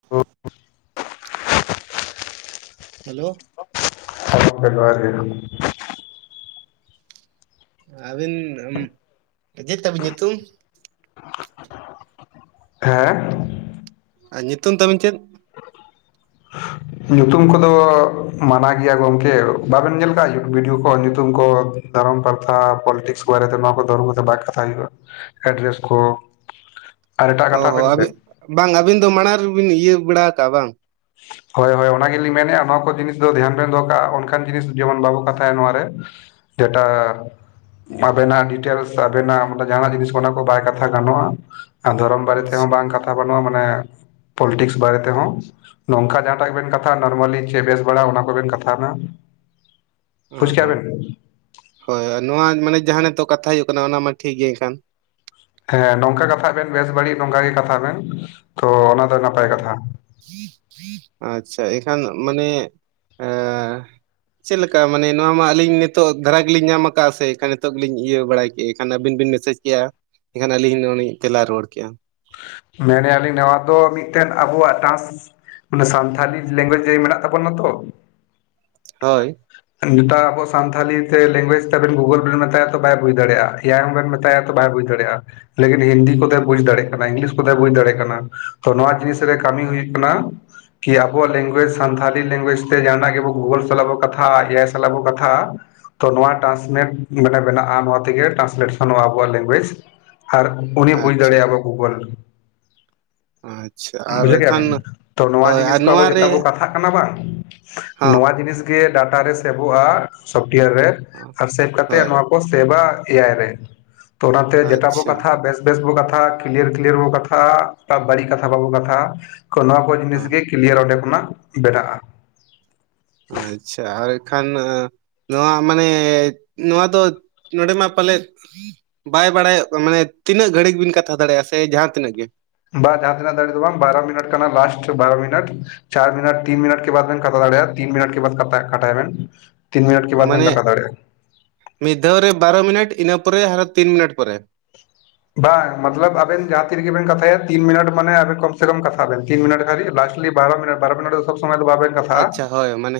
[inaudible] Hello ᱦᱮᱸ ᱜᱚᱢᱠᱮ ᱡᱚᱦᱟᱨ ᱜᱮ᱾ ᱟᱹᱵᱤᱱ ᱪᱮᱫ ᱛᱟᱵᱤᱱ ᱧᱩᱛᱩᱢ? ᱦᱮᱸ ᱧᱩᱛᱩᱢ ᱛᱟᱵᱤᱱ ᱪᱮᱫ? ᱧᱩᱛᱩᱢ ᱠᱚᱫᱚ ᱢᱟᱱᱟ ᱜᱮᱭᱟ ᱜᱚᱝᱠᱮ ᱵᱟᱵᱮᱱ ᱧᱮᱞ ᱠᱟᱜᱼᱟ ᱵᱷᱤᱰᱤᱭᱳ ᱠᱚ ᱧᱩᱛᱩᱢ ᱠᱚ ᱫᱷᱚᱨᱚᱢ ᱯᱨᱟᱨᱛ ᱯᱚᱞᱴᱤᱠᱥ ᱠᱚᱵᱟᱨᱮᱛᱮ ᱱᱚᱣᱟ ᱠᱚ ᱫᱷᱚᱨᱚᱢ ᱵᱟᱭ ᱠᱟᱛᱼᱟ᱾ ᱮᱰᱨᱮᱥ ᱠᱚ ᱟᱨ ᱮᱴᱟᱜ ᱚ ᱠᱟᱛᱷᱟ ᱵᱮᱱ ᱦᱚᱸ ᱥᱮ ᱤᱭᱟ ᱵᱟᱝ ᱟᱹᱵᱤᱱ ᱫᱚ ᱢᱟᱲᱟᱝ ᱨᱮᱵᱤᱱ ᱤᱭᱟᱹ ᱵᱟᱲᱟ ᱟᱠᱟᱜᱼᱟ ᱵᱟᱝ? ᱦᱳᱭ ᱦᱳᱭ ᱚᱱᱟ ᱜᱮᱞᱤᱧ ᱢᱮᱱᱮᱫᱼᱟ ᱱᱚᱣᱟ ᱠᱚ ᱡᱤᱱᱤᱥ ᱫᱚ ᱫᱷᱮᱭᱟᱱ ᱵᱮᱱ ᱫᱚᱦᱚ ᱠᱟᱜᱼᱟ ᱚᱱᱠᱟᱱ ᱡᱤᱱᱤᱥ ᱡᱮᱢᱚᱱ ᱵᱟᱵᱚ ᱠᱟᱛᱷᱟᱭᱟ ᱱᱚᱣᱮ ᱨᱮ᱾ ᱡᱮᱴᱟ ᱟᱵᱮᱱᱟᱜ ᱰᱤᱴᱮᱞᱥ ᱟᱵᱮᱱᱟᱜ ᱡᱟᱦᱟᱱᱟᱜ ᱡᱤᱱᱤᱥ ᱚᱱᱟ ᱠᱚ ᱵᱟᱭ ᱠᱟᱛᱷᱟ ᱜᱟᱱᱚᱜᱼᱟ᱾ ᱫᱷᱚᱨᱚᱢ ᱵᱟᱨᱮ ᱛᱮᱦᱚᱸ ᱟᱪᱪᱷᱟ ᱵᱟᱝ ᱠᱟᱛᱷᱟ ᱵᱟᱹᱱᱩᱜᱼᱟ ᱢᱟᱱᱮ ᱯᱚᱞᱤᱴᱤᱠᱥ ᱵᱟᱨᱮ ᱛᱮᱦᱚᱸ, ᱱᱚᱝᱠᱟ ᱡᱟᱦᱟᱸᱴᱟᱜ ᱜᱮ ᱵᱮᱱ ᱠᱟᱛᱷᱟ ᱱᱚᱨᱢᱟᱞᱤ ᱪᱮᱫ ᱵᱮᱥ ᱵᱟᱲᱟ ᱚᱱᱟ ᱠᱚᱵᱮᱱ ᱠᱟᱛᱷᱟᱭ ᱢᱟ ᱚ ᱵᱩᱡᱽ ᱠᱮᱜᱼᱟ ᱦᱚᱸ ᱵᱮᱱ ᱦᱳᱭ ᱱᱚᱶᱟ ᱢᱟᱱᱮ ᱡᱟᱦᱟᱸ ᱱᱤᱛᱚᱜ ᱠᱟᱛᱷᱟ ᱦᱩᱭᱩᱜ ᱠᱟᱱᱟ ᱚᱱᱟ ᱢᱟ ᱴᱷᱤᱠ ᱜᱮ ᱮᱱᱠᱷᱟᱱ ᱦᱮᱸ ᱱᱚᱝᱠᱟ ᱠᱟᱛᱷᱟᱜ ᱵᱮᱱ ᱵᱮᱥ ᱵᱟᱹᱲᱤᱡ ᱱᱚᱝᱠᱟ ᱜᱮ ᱠᱟᱛᱷᱟᱜ ᱵᱮᱱ ᱛᱚ ᱚᱱᱟ ᱫᱚ ᱠᱟᱛᱷᱟ ᱟᱪᱷᱟ ᱮᱠᱷᱟᱱ ᱢᱟᱱᱮ ᱟ ᱪᱮᱫ ᱞᱮᱠᱟ ᱢᱟᱱᱮ ᱱᱚᱶᱟ ᱢᱟ ᱟᱹᱞᱤᱧ ᱱᱤᱛᱚᱜᱜ ᱫᱷᱟᱨᱟ ᱜᱮᱞᱤᱧ ᱧᱟᱢ ᱟᱠᱫᱼᱟ ᱥᱮ ᱮᱱᱠᱷᱟᱱ ᱱᱤᱛᱚᱜ ᱜᱮᱞᱤᱧ ᱤᱭᱟᱹ ᱵᱟᱲᱟᱭ ᱠᱮᱫᱼᱟ ᱮᱱᱠᱷᱟᱱ ᱟᱹᱵᱤᱱ ᱵᱤᱱ ᱢᱮᱥᱮᱡᱽ ᱠᱮᱭᱟ ᱮᱱᱠᱷᱟᱱ ᱟᱹᱞᱤᱧ ᱫᱚᱞᱤᱧ ᱛᱮᱞᱟ ᱨᱩᱣᱟᱹᱲ ᱠᱮᱭᱟ ᱢᱮᱱᱮᱜᱟ. ᱞᱤᱧ ᱱᱚᱶᱟ ᱫᱚ ᱢᱤᱫᱴᱮᱱ ᱟᱵᱚᱣᱟᱜ ᱴᱟᱥ ᱢᱟᱱᱮ ᱥᱟᱱᱛᱷᱟᱞᱤ ᱞᱮᱝᱜᱩᱭᱮᱡᱽ ᱡᱮ ᱢᱮᱱᱟᱜ ᱛᱟᱵᱚᱱᱟ ᱛᱚ ᱦᱳᱭ ᱱᱤᱛᱟᱜ ᱟᱵᱚ ᱥᱟᱱᱛᱷᱟᱤ ᱛᱮ ᱞᱮᱝᱜᱩᱭᱮᱡ ᱛᱮᱵᱮᱱ ᱜᱩᱜᱟ. ᱞ ᱵᱮᱱ ᱢᱮᱛᱟᱭᱟ ᱛᱚ ᱵᱟᱭ ᱵᱩᱡᱽ ᱫᱟᱲᱮᱭᱟᱜᱼᱟ ᱮᱭᱟᱭ ᱦᱚᱸᱵᱮᱱ ᱢᱮᱛᱟᱭᱟ ᱛᱚ ᱵᱟᱭ ᱵᱩᱡᱽ ᱫᱟᱲᱮᱭᱟᱜᱼᱟ ᱞᱮᱠᱤᱱ ᱦᱤᱱᱫᱤ ᱠᱚᱛᱮᱮ ᱵᱩᱡᱽ ᱫᱟᱲᱮᱭᱟᱜ ᱠᱟᱱᱟ ᱤᱝᱞᱤᱥ ᱠᱚᱛᱮ ᱵᱩᱡᱽ ᱫᱟᱲᱮᱭᱟᱜ ᱠᱟᱱᱟ ᱛᱚ ᱱᱚᱶᱟ ᱡᱤᱱᱤᱥ ᱨᱮ ᱠᱟᱹᱢᱤ ᱦᱩᱭᱩᱜ ᱠᱟᱱᱟ ᱠᱤ ᱟᱵᱚᱣᱟᱜ ᱞᱮᱝᱜᱩᱭᱮᱡ ᱥᱟᱱᱛᱷᱟᱤ ᱞᱮᱝᱜᱩᱭᱮᱡ ᱛᱮ ᱡᱟᱦᱱᱟᱜ ᱜᱮᱵᱚ ᱜᱩᱜᱚᱞ ᱥᱟᱞᱟᱜ ᱵᱟᱱ ᱠᱟᱛᱷᱟᱭ ᱮ ᱟᱭ ᱥᱟᱞᱟᱜ ᱵᱚ ᱠᱟᱛᱷᱟ ᱛᱚ ᱱᱚᱶᱟ ᱴᱨᱟᱱᱥᱱᱮᱴ ᱢᱟᱱᱮ ᱵᱮᱱᱟᱜᱼᱟ ᱱᱚᱶᱟ ᱛᱮᱜᱮ ᱴᱨᱟᱱᱥᱞᱮᱥᱚᱱᱚᱜᱼᱟ ᱟᱵᱚᱣᱟᱜ ᱞᱮᱝᱜᱩᱭᱮᱡ ᱟᱨ ᱩᱱᱤ ᱵᱩᱡᱽ ᱟᱪᱪᱷᱟ ᱫᱟᱲᱮᱭᱟᱜᱼᱟ ᱟᱵᱚᱣᱟᱜ ᱜᱩᱜᱟ. ᱞ᱾ ᱟᱪᱪᱷᱟ ᱟᱨ ᱵᱩᱡᱷᱟᱹᱣ ᱠᱮᱫᱼᱟ ᱮᱱᱠᱷᱟᱱ ᱵᱮᱱ ᱛᱚ ᱱᱚᱶᱟ ᱦᱳᱭ ᱟᱨ ᱡᱤᱱᱤᱥ ᱠᱚ ᱟᱵᱚ ᱱᱚᱣᱟ ᱡᱮᱛᱟ ᱨᱮ ᱵᱚᱸ ᱠᱟᱛᱷᱟᱜ ᱠᱟᱱᱟ ᱵᱟᱝ ᱦᱚᱸ ᱱᱚᱶᱟ ᱡᱤᱱᱤᱥ ᱜᱮ ᱰᱟᱴᱟ ᱨᱮ ᱥᱮᱵᱷᱚᱜᱼᱟ ᱥᱚᱯᱴᱣᱮᱭᱟᱨ ᱨᱮ ᱟᱨ ᱥᱮᱵ ᱠᱟᱛᱮ ᱦᱳᱭ ᱱᱚᱶᱟ ᱠᱚ ᱥᱮᱵᱟ ᱮᱭᱟᱭ ᱨᱮ ᱛᱚ ᱚᱱᱟᱛᱮ ᱡᱮᱴᱟ ᱵᱚ ᱟᱪᱪᱷᱟ ᱠᱟᱛᱷᱟ ᱵᱮᱥ ᱵᱮᱥ ᱵᱚ ᱠᱟᱛᱷᱟ ᱠᱤᱞᱭᱟᱨ ᱠᱤᱞᱭᱟᱨ ᱵᱚ ᱠᱟᱛᱷᱟᱼᱟ ᱛᱟᱵ ᱵᱟᱹᱲᱤᱡ ᱠᱟᱛᱷᱟ ᱵᱟᱵᱚᱱ ᱠᱟᱛᱷᱟᱼᱟ ᱛᱚ ᱱᱚᱶᱟ ᱠᱚ ᱡᱤᱱᱤᱥ ᱜᱮ ᱦᱚᱸ ᱠᱤᱞᱭᱟᱨ ᱚᱸᱰᱮ ᱠᱷᱚᱱᱟᱜ ᱵᱮᱱᱟᱜ-ᱟ᱾ ᱟᱪᱷᱟ ᱟᱨ ᱠᱷᱟᱱ ᱱᱚᱶᱟ ᱢᱟᱱᱮ ᱱᱚᱶᱟ ᱫᱚ ᱱᱚᱸᱰᱮ ᱢᱟ ᱯᱟᱞᱮ ᱵᱟᱭ ᱵᱟᱲᱟᱭᱚᱜ ᱠᱟᱱᱟ ᱢᱟᱱᱮ ᱛᱤᱱᱟᱹᱜ ᱜᱷᱟᱹᱲᱤᱠ ᱵᱤᱱ ᱠᱟᱛᱷᱟ ᱫᱟᱲᱮᱭᱟᱜᱼᱟ ᱥᱮ ᱡᱟᱦᱟᱸ ᱛᱤᱱᱟᱹᱜ ᱜᱮ ᱵᱟ ᱡᱟᱦᱟᱸ ᱛᱤᱱᱟᱜ ᱫᱷᱟ. ᱨᱤᱡ ᱫᱚ ᱵᱟᱝ ᱵᱟᱨᱟ ᱢᱤᱱᱟ. ᱴ ᱠᱟᱱᱟ ᱞᱟᱥᱴ ᱵᱟᱨᱚ ᱢᱤᱱᱟ. ᱴ ᱪᱟᱨ ᱢᱤᱱᱟ. ᱴ ᱛᱤᱱ ᱢᱤᱱᱟ. ᱴ ᱠᱮ ᱵᱟᱫ ᱵᱮᱱ ᱠᱟᱛᱷᱟ ᱫᱟᱲᱮᱭᱟᱜᱼᱟ ᱛᱤᱱ ᱢᱤᱱᱴ ᱠᱟᱛᱮᱜ ᱠᱟᱴᱟᱭ ᱵᱮᱱ᱾ ᱛᱤᱱ ᱢᱤᱱᱟᱴ ᱠᱮ ᱵᱟᱫ ᱵᱮᱱ ᱢᱟᱱᱮ ᱠᱟᱴᱟ ᱫᱟᱲᱭᱟᱜᱼᱟ᱾ ᱢᱤᱫ ᱫᱷᱟᱣ ᱨᱮ ᱵᱟᱨᱚ ᱢᱤᱱᱟ. ᱴ ᱤᱱᱟᱹ ᱯᱚᱨᱮ ᱟᱨᱦᱚᱸ ᱛᱤᱱ ᱢᱤᱱᱟ. ᱴ ᱯᱚᱨᱮ ᱵᱟᱝ ᱢᱟᱛᱞᱟᱵ ᱟᱵᱮᱱ ᱡᱟᱦᱟᱸ ᱛᱤᱨᱤᱜᱮ ᱵᱮᱱ ᱠᱟᱛᱷᱟᱭᱟ ᱛᱤᱱ ᱢᱤᱱᱟ. ᱴ ᱢᱟᱱᱮ ᱟᱵᱮᱱ ᱠᱚᱢ ᱥᱮ ᱠᱚᱢ ᱠᱟᱛᱷᱟ ᱵᱮᱱ ᱛᱤᱱ ᱢᱤᱱᱟ. ᱴ ᱫᱷᱟᱤᱡ ᱞᱟᱥᱴ ᱠᱷᱟ. ᱞᱤ ᱵᱟᱨᱚ ᱢᱤᱱᱟ. ᱴ ᱵᱟᱨᱚ ᱢᱤᱱᱟ. ᱴ ᱫᱚ ᱥᱚᱵ ᱥᱚᱢᱚᱭ ᱫᱚ ᱵᱟᱵᱮᱱ ᱠᱟᱛᱷᱟᱜᱼᱟ ᱟᱪᱪᱷᱟ ᱦᱳᱭ ᱢᱟᱱᱮ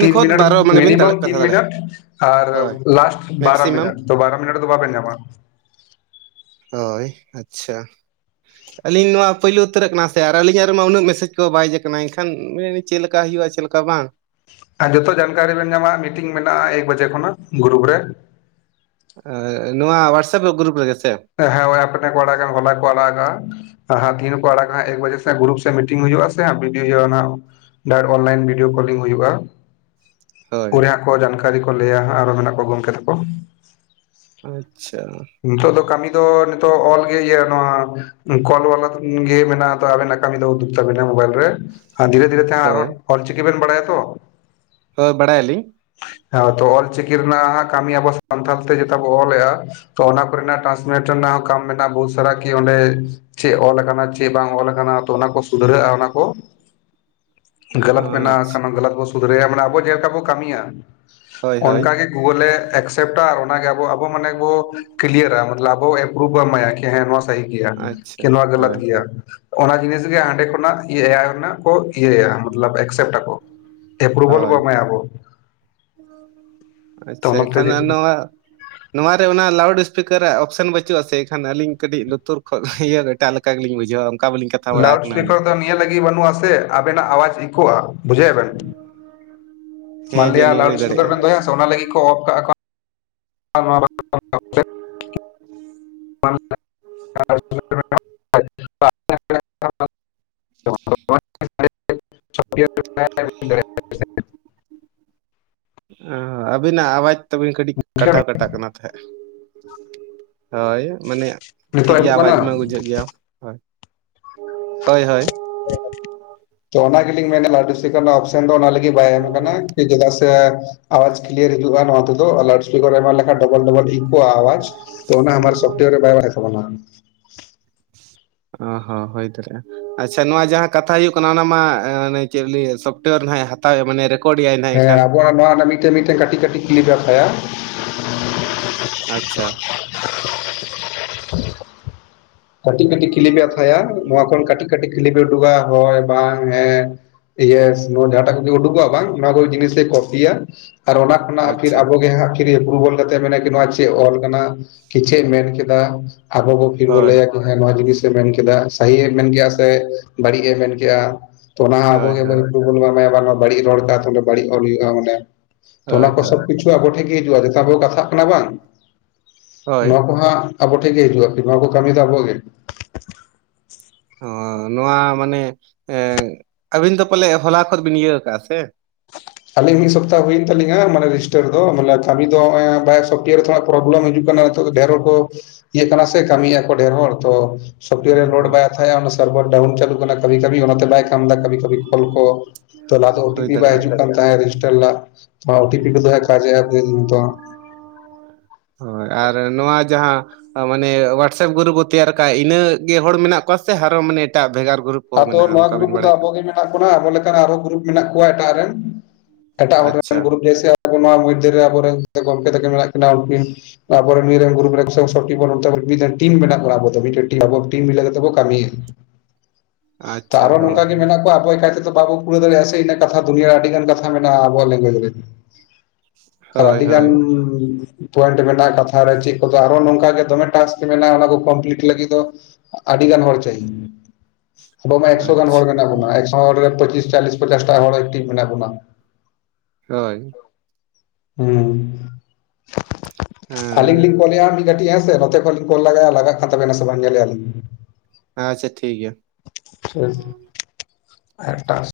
ᱛᱤᱱ ᱠᱷᱚᱱ ᱢᱤᱱᱟ. ᱴ ᱵᱟᱨᱚ ᱢᱟᱱᱮ ᱵᱤᱱ ᱢᱤᱱᱤᱢᱟ. ᱫᱟᱲᱮ ᱢ ᱠᱟᱛᱷᱟ ᱛᱤᱱ ᱢᱤᱱᱟ. ᱫᱟᱲᱮᱭᱟᱜᱼᱟ ᱴ ᱟᱨ ᱦᱳᱭ ᱞᱟᱥᱴ ᱵᱟᱨᱟ ᱢᱮᱠᱥᱤᱢᱟᱢ ᱢᱤᱱᱟ. ᱴ ᱛᱚ ᱵᱟᱨᱟ ᱢᱤᱱᱟ. ᱴ ᱫᱚ ᱵᱟᱵᱮᱱ ᱧᱟᱢᱟ᱾ ᱦᱚᱭ ᱟᱪᱷᱟ ᱟᱹᱞᱤᱧ ᱱᱚᱶᱟ ᱯᱳᱭᱞᱩ ᱩᱛᱟᱹᱨᱟᱜ ᱠᱟᱱᱟ ᱥᱮ ᱟᱨ ᱟᱹᱞᱤᱧᱟᱜ ᱨᱮᱢᱟ ᱩᱱᱟᱹᱜ ᱢᱮᱥᱮᱡᱽ ᱠᱚ ᱵᱟᱭ ᱦᱮᱡ ᱠᱟᱱᱟᱭ ᱮᱱᱠᱷᱟᱱ ᱢᱮᱱᱤᱧ ᱪᱮᱫ ᱞᱮᱠᱟ ᱦᱩᱭᱩᱜᱼᱟ ᱪᱮᱫ ᱞᱮᱠᱟ ᱵᱟᱝ ᱟᱨ ᱡᱚᱛᱚ ᱡᱟᱱᱠᱟᱨᱤ ᱵᱮᱱ ᱧᱟᱢᱟ ᱢᱤᱴᱤᱝ ᱢᱮᱱᱟᱜᱼᱟ ᱮᱠ ᱵᱟᱡᱮ ᱠᱷᱚᱱᱟᱜ ᱜᱩᱨᱩᱯ ᱨᱮ᱾ ᱱᱚᱶᱟ ᱣᱟᱴᱥᱮᱯ ᱫᱚ ᱜᱩᱨᱩᱯ ᱨᱮᱜᱮ ᱥᱮ ᱦᱮᱸ ᱦᱚᱭ ᱟᱯᱮ ᱴᱷᱮᱱ ᱠᱚ ᱟᱲᱟᱜᱟ ᱟᱠᱟᱫᱼᱟ ᱦᱚᱞᱟ ᱜᱮᱠᱚ ᱟᱲᱟᱜ ᱟᱠᱟᱫᱼᱟ ᱦᱟ ᱛᱤᱨᱮ ᱠᱚ ᱟᱲᱟᱜ ᱦᱟᱹ ᱮᱠ ᱵᱟᱡᱮ ᱥᱮᱡ ᱜᱩᱨᱩᱯ ᱥᱮ ᱢᱤᱴᱤᱝ ᱦᱩᱭᱩᱜᱼᱟ ᱥᱮ ᱵᱤᱰᱤ ᱤᱣᱟᱹ ᱚᱱᱟᱼᱼ ᱰᱟᱭᱨᱮᱴ ᱚᱱᱞᱟᱭᱤᱱ ᱵᱷᱤᱰᱭᱳ ᱠᱚᱞᱤᱝ ᱦᱩᱭᱩᱜᱼᱟ᱾ ᱦᱳᱭ ᱩᱱ ᱠᱚ ᱡᱟᱱᱠᱟᱨᱤ ᱠᱚ ᱞᱟᱹᱭᱟ ᱟᱨᱚ ᱢᱮᱱᱟᱜ ᱠᱚᱣᱟ ᱜᱚᱢᱠᱮ ᱛᱟᱠᱚ᱾ ᱟᱪᱪᱷᱟ᱾ ᱱᱤᱛᱚᱜ ᱫᱚ ᱠᱟᱹᱢᱤ ᱫᱚ ᱱᱤᱛᱚᱜ ᱚᱞ ᱜᱮ ᱤᱭᱟᱹ ᱱᱚᱣᱟᱼᱼ ᱠᱚᱞ ᱵᱟᱞᱟ ᱜᱮ ᱢᱮᱱᱟᱜᱼᱟ ᱟᱵᱮᱱᱟᱜ ᱠᱟᱹᱢᱤ ᱫᱚ ᱩᱫᱩᱜ ᱛᱟᱵᱮᱱᱟ ᱢᱳᱵᱟᱭᱤᱞ ᱨᱮ [unintelligible] ᱦᱳᱭ [unintelligible] ᱚᱞ ᱪᱤᱠᱤ ᱵᱮᱱ ᱵᱟᱲᱟᱭᱟ ᱛᱚ ᱦᱳᱭ ᱵᱟᱲᱟ ᱭᱟᱞᱤᱧ᱾ ᱦᱮᱸ ᱛᱚ ᱚᱞᱪᱤᱠᱤ ᱨᱮᱱᱟᱜ ᱠᱟᱹᱢᱤ ᱟᱵᱚ ᱥᱟᱱᱛᱟᱲ ᱛᱮ ᱡᱮᱴᱟ ᱵᱚ ᱚᱞᱮᱼᱟ᱾ ᱛᱚ ᱚᱱᱟ ᱠᱚᱨᱮ ᱱᱟᱜ ᱴᱨᱟᱱᱥᱢᱮᱥᱚᱱ ᱨᱮᱱᱟᱜ ᱦᱚᱸ ᱠᱟᱢ ᱢᱮᱱᱟᱜᱼᱟ ᱵᱚᱦᱩᱛ ᱥᱟᱨᱟ ᱠᱤ ᱚᱸᱰᱮᱼᱼ ᱪᱮᱫ ᱚᱞ ᱟᱠᱟᱱᱟ ᱪᱮᱫ ᱵᱟᱝ ᱚᱞ ᱟᱠᱟᱱᱟ ᱛᱚ ᱚᱱᱟ ᱠᱚ ᱥᱩᱫᱷᱨᱟᱹᱜᱼᱟ ᱚᱱᱟ ᱠᱚ, ᱜᱞᱚᱛ ᱢᱮᱱᱟᱜᱼᱟ ᱟᱪᱪᱷᱟ ᱠ ᱜᱞᱚᱛ ᱵᱚᱱ ᱥᱩᱫᱷᱨᱟᱹᱭᱟ ᱢᱟᱱᱮ ᱟᱵᱚ ᱡᱮᱞᱮᱠᱟ ᱵᱚ ᱠᱟᱹᱢᱤᱭᱟᱼᱼ ᱦᱳᱭ ᱦᱳᱭ ᱚᱱᱠᱟᱜᱮ ᱜᱩᱜᱳᱩᱞᱮ ᱮᱠᱥᱮᱯ ᱴᱟ ᱟᱨ ᱚᱱᱟᱜᱮ ᱟᱵᱚ ᱟᱵᱚ ᱢᱟᱱᱮ ᱵᱚᱼᱼ [unintelligible] ᱟᱵᱚ ᱮᱯᱨᱩᱵᱷ ᱵᱚ ᱮᱢᱟᱭᱟ ᱦᱮᱸ ᱱᱚᱣᱟ ᱥᱟᱦᱤ ᱜᱮᱭᱟ ᱟᱪᱪᱷᱟ ᱱᱚᱣᱟ ᱜᱟᱞᱟᱛ ᱦᱳᱭ ᱜᱮᱭᱟ ᱦᱳᱭ ᱚᱱᱟ ᱡᱤᱱᱤᱥ ᱜᱮ ᱦᱟᱸᱰᱮ ᱠᱷᱚᱱᱟᱜ [unintelligible] ᱤᱭᱟᱹᱭᱟ ᱢᱟᱛᱞᱟᱵ ᱮᱠᱥᱮᱯᱴᱟᱠᱚ ᱮᱯᱨᱩᱵᱮᱞ ᱵᱚ ᱦᱳᱭ ᱮᱢᱟᱭᱟ ᱚᱵᱚ ᱟᱪᱪᱷᱟ ᱮᱠᱷᱟᱱᱟ ᱱᱚᱣᱟ ᱱᱚᱣᱟ ᱨᱮ ᱚᱱᱟ ᱞᱟᱣᱩᱰ ᱤᱥᱯᱤᱠᱟᱨ ᱚᱯᱥᱮᱱ ᱵᱟᱹᱩᱜ ᱟ ᱥᱮ ᱮᱱᱠᱷᱟᱱ ᱟᱹᱞᱤᱧ ᱠᱟᱹᱴᱤᱡ ᱞᱩᱛᱩᱨ ᱠᱷᱚᱱ ᱤᱭᱟᱹ ᱮᱴᱟᱜ ᱞᱮᱠᱟ ᱜᱮᱞᱤᱧ ᱵᱩᱡᱷᱟᱹᱣᱟ ᱚᱱᱠᱟ ᱵᱟᱹᱞᱤᱧ ᱠᱟᱛᱷᱟ ᱵᱟᱲᱟ ᱞᱟᱣᱩᱰ ᱟᱠᱟᱱᱟ ᱩᱱᱟᱹᱜ ᱤᱥᱯᱤᱠᱟᱨ ᱫᱚ ᱱᱤᱭᱟᱹ ᱞᱟᱹᱜᱤᱫ ᱵᱟᱹᱱᱩᱜ ᱟᱥᱮ ᱟᱵᱮᱱᱟᱜ ᱟᱣᱟᱡᱽ [unintelligible] ᱵᱩᱡᱷᱟᱹᱣ ᱵᱮᱱ ᱦᱮᱸ ᱢᱟᱱᱞᱤᱭᱟ ᱡᱟᱹᱱᱤᱡ ᱞᱟᱣᱩᱰ ᱦᱩᱭ ᱤᱥᱯᱤᱠᱟᱨ ᱫᱟᱲᱮᱭᱟᱜᱼᱟ ᱵᱮᱱ ᱫᱚᱦᱚᱭᱟ ᱥᱮ ᱚᱱᱟ ᱞᱟᱹᱜᱤᱫ ᱠᱚ ᱚᱯᱷ ᱠᱟ ᱟ ᱠᱚ [unintelligible] [unintelligible] [inaudible] [unintelligible] ᱚ ᱟᱹᱵᱤᱱᱟᱜ ᱟᱣᱟᱡ ᱛᱟᱵᱤᱱ ᱠᱟᱹᱴᱤᱡ ᱠᱟᱴᱟᱣ ᱠᱟᱴᱟᱜ ᱠᱟᱱᱟ ᱛᱟᱦᱮᱸᱫ ᱦᱳᱭ ᱢᱟᱱᱮ ᱴᱷᱤᱠ ᱱᱤᱛᱚᱜ ᱜᱮᱭᱟ ᱮᱢᱚᱜ ᱟᱣᱟᱡ ᱠᱟᱱᱟ ᱢᱟ ᱵᱩᱡᱷᱟᱹᱜ ᱜᱮᱭᱟ ᱦᱳᱭ ᱦᱳᱭ ᱛᱚ ᱚᱱᱟ ᱜᱮᱞᱤᱧ ᱢᱮᱱᱟ [unintelligible] ᱨᱮᱱᱟᱜ ᱚᱯᱥᱮᱱ ᱫᱚ ᱚᱱᱟ ᱞᱟᱹᱜᱤᱫ ᱵᱟᱭ ᱮᱢ ᱟᱠᱟᱱᱟ ᱪᱮᱫᱟᱜ ᱥᱮ ᱟᱭᱟᱡ ᱠᱤᱭᱟᱨ ᱦᱤᱡᱩᱜᱼᱟ ᱱᱚᱭᱟ ᱛᱮᱫᱚ ᱟᱨ ᱞᱟᱣᱩᱰ ᱤᱯᱤᱠᱟᱨ ᱮᱢᱟ ᱞᱮᱠᱷᱟᱱ ᱰᱚᱵᱚᱞ ᱰᱚᱵᱚᱠ ᱤᱠᱳᱟ ᱟᱭᱟᱡ ᱛᱚ ᱚᱱᱟ ᱟᱵᱟᱨ ᱥᱚᱯᱴᱚᱭᱟᱨ ᱵᱟᱭ ᱨᱟᱠᱟᱵᱚ -ᱟ ᱚ ᱦᱚᱸ ᱦᱳᱭ ᱫᱟᱲᱮᱟ ᱟᱪᱪᱷᱟ ᱱᱚᱣᱟ ᱡᱟᱦᱟᱸ ᱠᱟᱛᱷᱟ ᱦᱩᱭᱩᱜ ᱠᱟᱱᱟ ᱚᱱᱟ ᱢᱟ ᱪᱮᱫ ᱞᱟᱹᱭᱟ ᱥᱚᱯᱷᱴᱚᱭᱟᱨ ᱱᱟᱦᱟᱜ ᱦᱟᱛᱟᱣᱮᱫ ᱢᱟᱱᱮ ᱨᱮᱠᱚᱨᱰ ᱮᱟᱭ ᱱᱟᱦᱟᱜ ᱦᱮᱸ ᱮᱱᱠᱷᱟᱱ ᱟᱵᱚᱭᱟᱜ ᱱᱚᱣᱟ ᱨᱮᱱᱟᱜ ᱢᱤᱫᱴᱮ ᱢᱤᱫᱴᱮ ᱠᱟᱹᱴᱤᱡ ᱠᱟᱹᱴᱤᱡ ᱠᱞᱤᱯᱮ ᱦᱟᱛᱟᱭᱟ [inaudible] ᱟᱪᱪᱷᱟ ᱠᱟᱹᱴᱤᱡ ᱠᱟᱹᱴᱤᱡ ᱠᱤᱞᱤᱯ ᱮ ᱦᱟᱛᱷᱟᱭᱟ ᱱᱚᱣᱟ ᱠᱷᱚᱱ ᱠᱟᱹᱴᱤᱡ ᱠᱟᱹᱴᱤᱡ ᱠᱷᱤᱞᱤᱯᱮ ᱩᱰᱩᱠᱟ ᱦᱚᱳᱭ ᱵᱟᱝ ᱦᱮᱸ ᱤᱭᱮᱥ [unintelligible] ᱡᱟᱦᱟᱴᱟ ᱠᱚ ᱜᱮ ᱩᱰᱩᱠᱚ-ᱟ ᱵᱟᱝ ᱚᱱᱟ ᱠᱚ ᱡᱤᱱᱤᱥ ᱮ ᱠᱚᱯᱤᱭᱟ ᱟᱨ ᱚᱱᱟ ᱠᱷᱚᱱᱟᱜ ᱯᱷᱤᱨ ᱟᱪᱪᱷᱟ ᱟᱵᱚᱜᱮ ᱦᱟᱸᱜ ᱮᱯᱨᱩᱵᱚᱞ ᱠᱟᱛᱮ ᱢᱮᱱᱟ ᱠᱤ ᱱᱚᱣᱟ ᱪᱮᱫ ᱚᱞ ᱟᱠᱟᱱᱟᱤ ᱪᱮᱫ ᱮ ᱢᱮᱱ ᱠᱮᱫᱟ ᱟᱵᱚ ᱵᱚ ᱯᱷᱤᱨ ᱵᱚ ᱦᱳᱭ ᱞᱟᱹᱭᱟ ᱦᱮᱸ ᱱᱚᱣᱟ ᱡᱤᱱᱤᱥᱮ ᱢᱮᱱ ᱠᱮᱫᱟ ᱥᱟᱹᱦᱤᱭᱮ ᱢᱮᱱᱠᱼᱟ ᱥᱮ ᱵᱟᱹᱲᱤᱡ ᱮ ᱢᱮᱱ ᱠᱮᱜᱼᱟ ᱛᱚ ᱚᱱᱟ ᱟᱵᱚ ᱦᱳᱭ ᱜᱮ ᱦᱳᱭ ᱮᱯᱷᱩᱴᱵᱚᱞ ᱮᱢᱟᱭᱟ ᱵᱟᱹᱲᱤᱡ ᱨᱚᱲ ᱵᱟᱹᱲᱤᱡ ᱚᱞ ᱦᱩᱭᱩᱜᱼᱟ ᱢᱟᱱᱮ ᱛᱚ ᱚᱱᱟ ᱦᱳᱭ ᱠᱚ ᱥᱚᱵ ᱦᱳᱭ ᱠᱤᱪᱷᱩ ᱟᱵᱚ ᱴᱷᱮᱱ ᱜᱮ ᱦᱤᱡᱩᱜᱼᱟ ᱡᱮᱛᱟ ᱵᱚ ᱠᱟᱛᱷᱟᱜ ᱠᱟᱱᱟ ᱵᱟᱝ ᱱᱚᱣᱟ ᱦᱳᱭ ᱠᱚ ᱦᱟᱸᱜ ᱟᱵᱚ ᱴᱷᱮᱡ ᱦᱤᱡᱩᱜ ᱟ ᱱᱚᱭᱟ ᱠᱚ ᱠᱟᱹᱢᱤ ᱫᱚ ᱟᱵᱚᱭᱟᱜ ᱜᱮ ᱦᱚᱸ ᱱᱚᱣᱟ ᱢᱟᱱᱮ ᱟᱹᱵᱤᱱ ᱫᱚ ᱯᱟᱞᱮ ᱦᱚᱞᱟ ᱠᱷᱚᱱ ᱵᱤᱱ ᱤᱭᱟᱹ ᱠᱟᱜᱼᱟ ᱥᱮ ᱟᱞᱤᱧ ᱢᱤᱫ ᱥᱚᱯᱛᱟᱦ ᱦᱩᱭᱮᱱ ᱛᱟᱞᱤᱧᱟ ᱢᱟᱱᱮ ᱨᱮᱡᱤᱥᱴᱟᱨ ᱫᱚ ᱠᱟᱹᱢᱤ ᱫᱚ [inaudible] ᱥᱚᱯᱨᱤᱭᱚ ᱨᱮ ᱛᱷᱚᱲᱚ ᱯᱨᱚᱵᱞᱮᱢ ᱦᱤᱡᱩᱜ ᱠᱟᱱᱟ ᱱᱤᱛᱚᱜ ᱫᱚ ᱰᱷᱮᱨ ᱦᱚᱲ ᱠᱚ ᱤᱭᱟᱹᱜ ᱠᱟᱱᱟ ᱥᱮ ᱠᱟᱹᱢᱤᱭᱮᱜᱼᱟ ᱠᱚ ᱰᱷᱮᱨ ᱦᱚᱲ ᱛᱚ ᱚ ᱥᱚᱯᱴᱴᱚᱭᱟᱨ ᱨᱮ ᱞᱳᱰ ᱦᱚᱸ ᱵᱟᱭ ᱦᱟᱛᱟᱭᱮᱜᱼᱟ ᱚᱱᱟ ᱥᱟᱨᱵᱷᱟᱨ ᱰᱟᱣᱩᱱ ᱪᱟᱹᱞᱩ ᱠᱟᱱᱟ ᱠᱟᱹᱵᱷᱤ ᱠᱟᱹᱵᱷᱤ ᱚᱱᱟᱛᱮ ᱵᱟᱭ ᱠᱟᱢ ᱮᱫᱟ ᱠᱟᱹᱵᱷᱤ ᱠᱟᱹᱵᱷᱤ ᱠᱚᱞ ᱠᱚ ᱛᱚ ᱞᱟᱦᱟ ᱫᱚ ᱦᱩᱭ ᱳᱴᱤᱯᱤ ᱵᱟᱭ ᱫᱟᱲᱮᱭᱟᱜᱼᱟ ᱦᱤᱡᱩᱜ ᱠᱟᱱ ᱛᱟᱸᱦᱮ ᱨᱮᱡᱤᱥᱴᱟᱨ ᱞᱟᱜ ᱳᱴᱤᱯᱤ ᱠᱚᱫᱚ ᱠᱟᱡᱮᱜ ᱟᱭ [unintelligible] ᱦᱳᱭ ᱟᱨ ᱱᱚᱣᱟ ᱡᱟᱦᱟᱸ ᱢᱟᱱᱮ ᱦᱳᱣᱟᱴᱥᱮᱯ ᱜᱩᱨᱩᱯ ᱵᱚ ᱛᱮᱭᱟᱨ ᱠᱟᱜᱼᱟ ᱤᱱᱟᱹᱜ ᱜᱮ ᱦᱚᱲ ᱢᱮᱱᱟᱜ ᱠᱚᱣᱟ ᱥᱮ ᱟᱨᱚ ᱢᱟᱱᱮ ᱮᱴᱟᱜ ᱵᱷᱮᱜᱟᱨ ᱜᱩᱨᱩᱯ ᱟᱫᱚ ᱱᱚᱣᱟ ᱜᱨᱩᱯ ᱨᱮᱫᱚ ᱟᱵᱚ ᱜᱮ ᱢᱮᱱᱟᱜ ᱵᱚᱱᱟ ᱟᱵᱚ ᱞᱮᱠᱟᱱ ᱟᱨᱚ ᱜᱨᱩᱯ ᱢᱮᱱᱟᱜ ᱠᱚᱣᱟ ᱮᱴᱟᱜ ᱨᱮᱱ ᱮᱴᱟᱜ ᱦᱚᱲ ᱟᱪᱪᱷᱟ ᱨᱮᱱ ᱜᱨᱩᱯ ᱡᱮᱭᱥᱮ ᱟᱚ ᱱᱚᱣᱟ ᱢᱚᱫᱽᱫᱷᱮ ᱨᱮ ᱟᱵᱚᱨᱮᱱ ᱜᱚᱢᱠᱮ ᱛᱟᱠᱤᱱ ᱢᱮᱱᱟᱜ ᱠᱤᱱᱟ ᱩᱱᱠᱤᱱ ᱛᱟᱯᱚᱨ ᱱᱤᱭᱟᱹ ᱨᱮᱱ ᱜᱩᱨᱩ [unintelligible] ᱴᱤᱢ ᱢᱮᱱᱟᱜ ᱵᱩᱱᱟ ᱟᱵᱚ ᱫᱚ ᱢᱤᱫᱴᱮᱱ ᱴᱤᱢ ᱟᱵᱟ ᱴᱤᱡ ᱢᱤᱞᱟᱹ ᱠᱟᱛᱮ ᱵᱚ ᱠᱟᱹᱢᱚ ᱛᱟ ᱟᱪᱪᱷᱟ ᱟᱨᱟ ᱦᱳᱭ ᱱᱚᱝᱠᱟ ᱜᱮ ᱦᱳᱭ ᱢᱮᱱᱟᱜ ᱠᱚᱣᱟ ᱟᱵᱚ [unintelligible] ᱵᱟᱵᱚᱱ ᱯᱩᱨᱟᱹᱣ ᱫᱟᱲᱮᱭᱟᱜᱼᱟ ᱥᱮ ᱤᱱᱟᱹ ᱠᱟᱛᱷᱟ ᱫᱩᱱᱭᱟᱹ ᱟᱹᱰᱤᱜᱟᱱ ᱠᱟᱛᱷᱟ ᱢᱮᱱᱟᱜᱼᱟ ᱟᱵᱚᱣᱟᱜ ᱞᱮᱝᱜᱩᱭᱮᱡᱽ ᱨᱮ ᱦᱳᱭ ᱟᱵᱤ ᱜᱟᱱ ᱦᱳᱭ ᱯᱚᱭᱮᱱᱴ ᱢᱮᱱᱟᱜᱼᱟ ᱠᱟᱛᱷᱟ ᱨᱮ ᱪᱮᱫ ᱠᱚᱫᱚ ᱟᱨᱚ ᱱᱚᱝᱠᱟᱜ ᱫᱚᱢᱮ ᱴᱟᱥᱠ ᱢᱮᱱᱟᱜᱼᱟ ᱚᱱᱟ ᱠᱚ ᱠᱚᱢᱯᱞᱤᱴ ᱞᱟᱹᱜᱤᱫ ᱫᱚ ᱟᱹᱰᱤᱜᱟᱱ ᱦᱚᱲ ᱪᱟᱭ ᱟᱵᱚ ᱢᱟ ᱮᱠᱥᱚ ᱜᱟᱱ ᱦᱚᱲ ᱟᱪᱪᱷᱟ ᱢᱮᱱᱟᱜ ᱵᱚᱱᱟ ᱮᱠᱥᱚ ᱦᱚᱲ ᱨᱮ ᱯᱚᱸᱪᱤᱥ ᱪᱟᱞᱞᱤᱥ ᱯᱚᱪᱟᱥ ᱴᱟ ᱦᱚᱲ ᱮᱠᱴᱤᱵᱷ ᱢᱮᱱᱟᱜ ᱵᱚᱱᱟ ᱦᱳᱭ ᱦᱮᱸ ᱟᱹᱞᱤᱧ ᱦᱮᱸ ᱞᱤᱧ ᱠᱚᱞᱭᱟ ᱠᱟᱹᱴᱤᱡ ᱦᱮᱸᱥᱮ ᱱᱚᱛᱮ ᱠᱷᱚᱱ ᱞᱤᱝ ᱠᱳᱞ ᱞᱟᱜᱟᱭᱼᱟ ᱞᱟᱜᱟᱜ ᱛᱟᱵᱮᱱᱟ ᱥᱮ ᱵᱟᱝ ᱧᱮᱞᱮᱭᱟᱹᱞᱤᱧ ᱟᱪᱷᱟ ᱴᱷᱤᱠ ᱜᱤᱭᱟ ᱦᱮᱸ ᱮᱴᱟᱥ [unintelligible]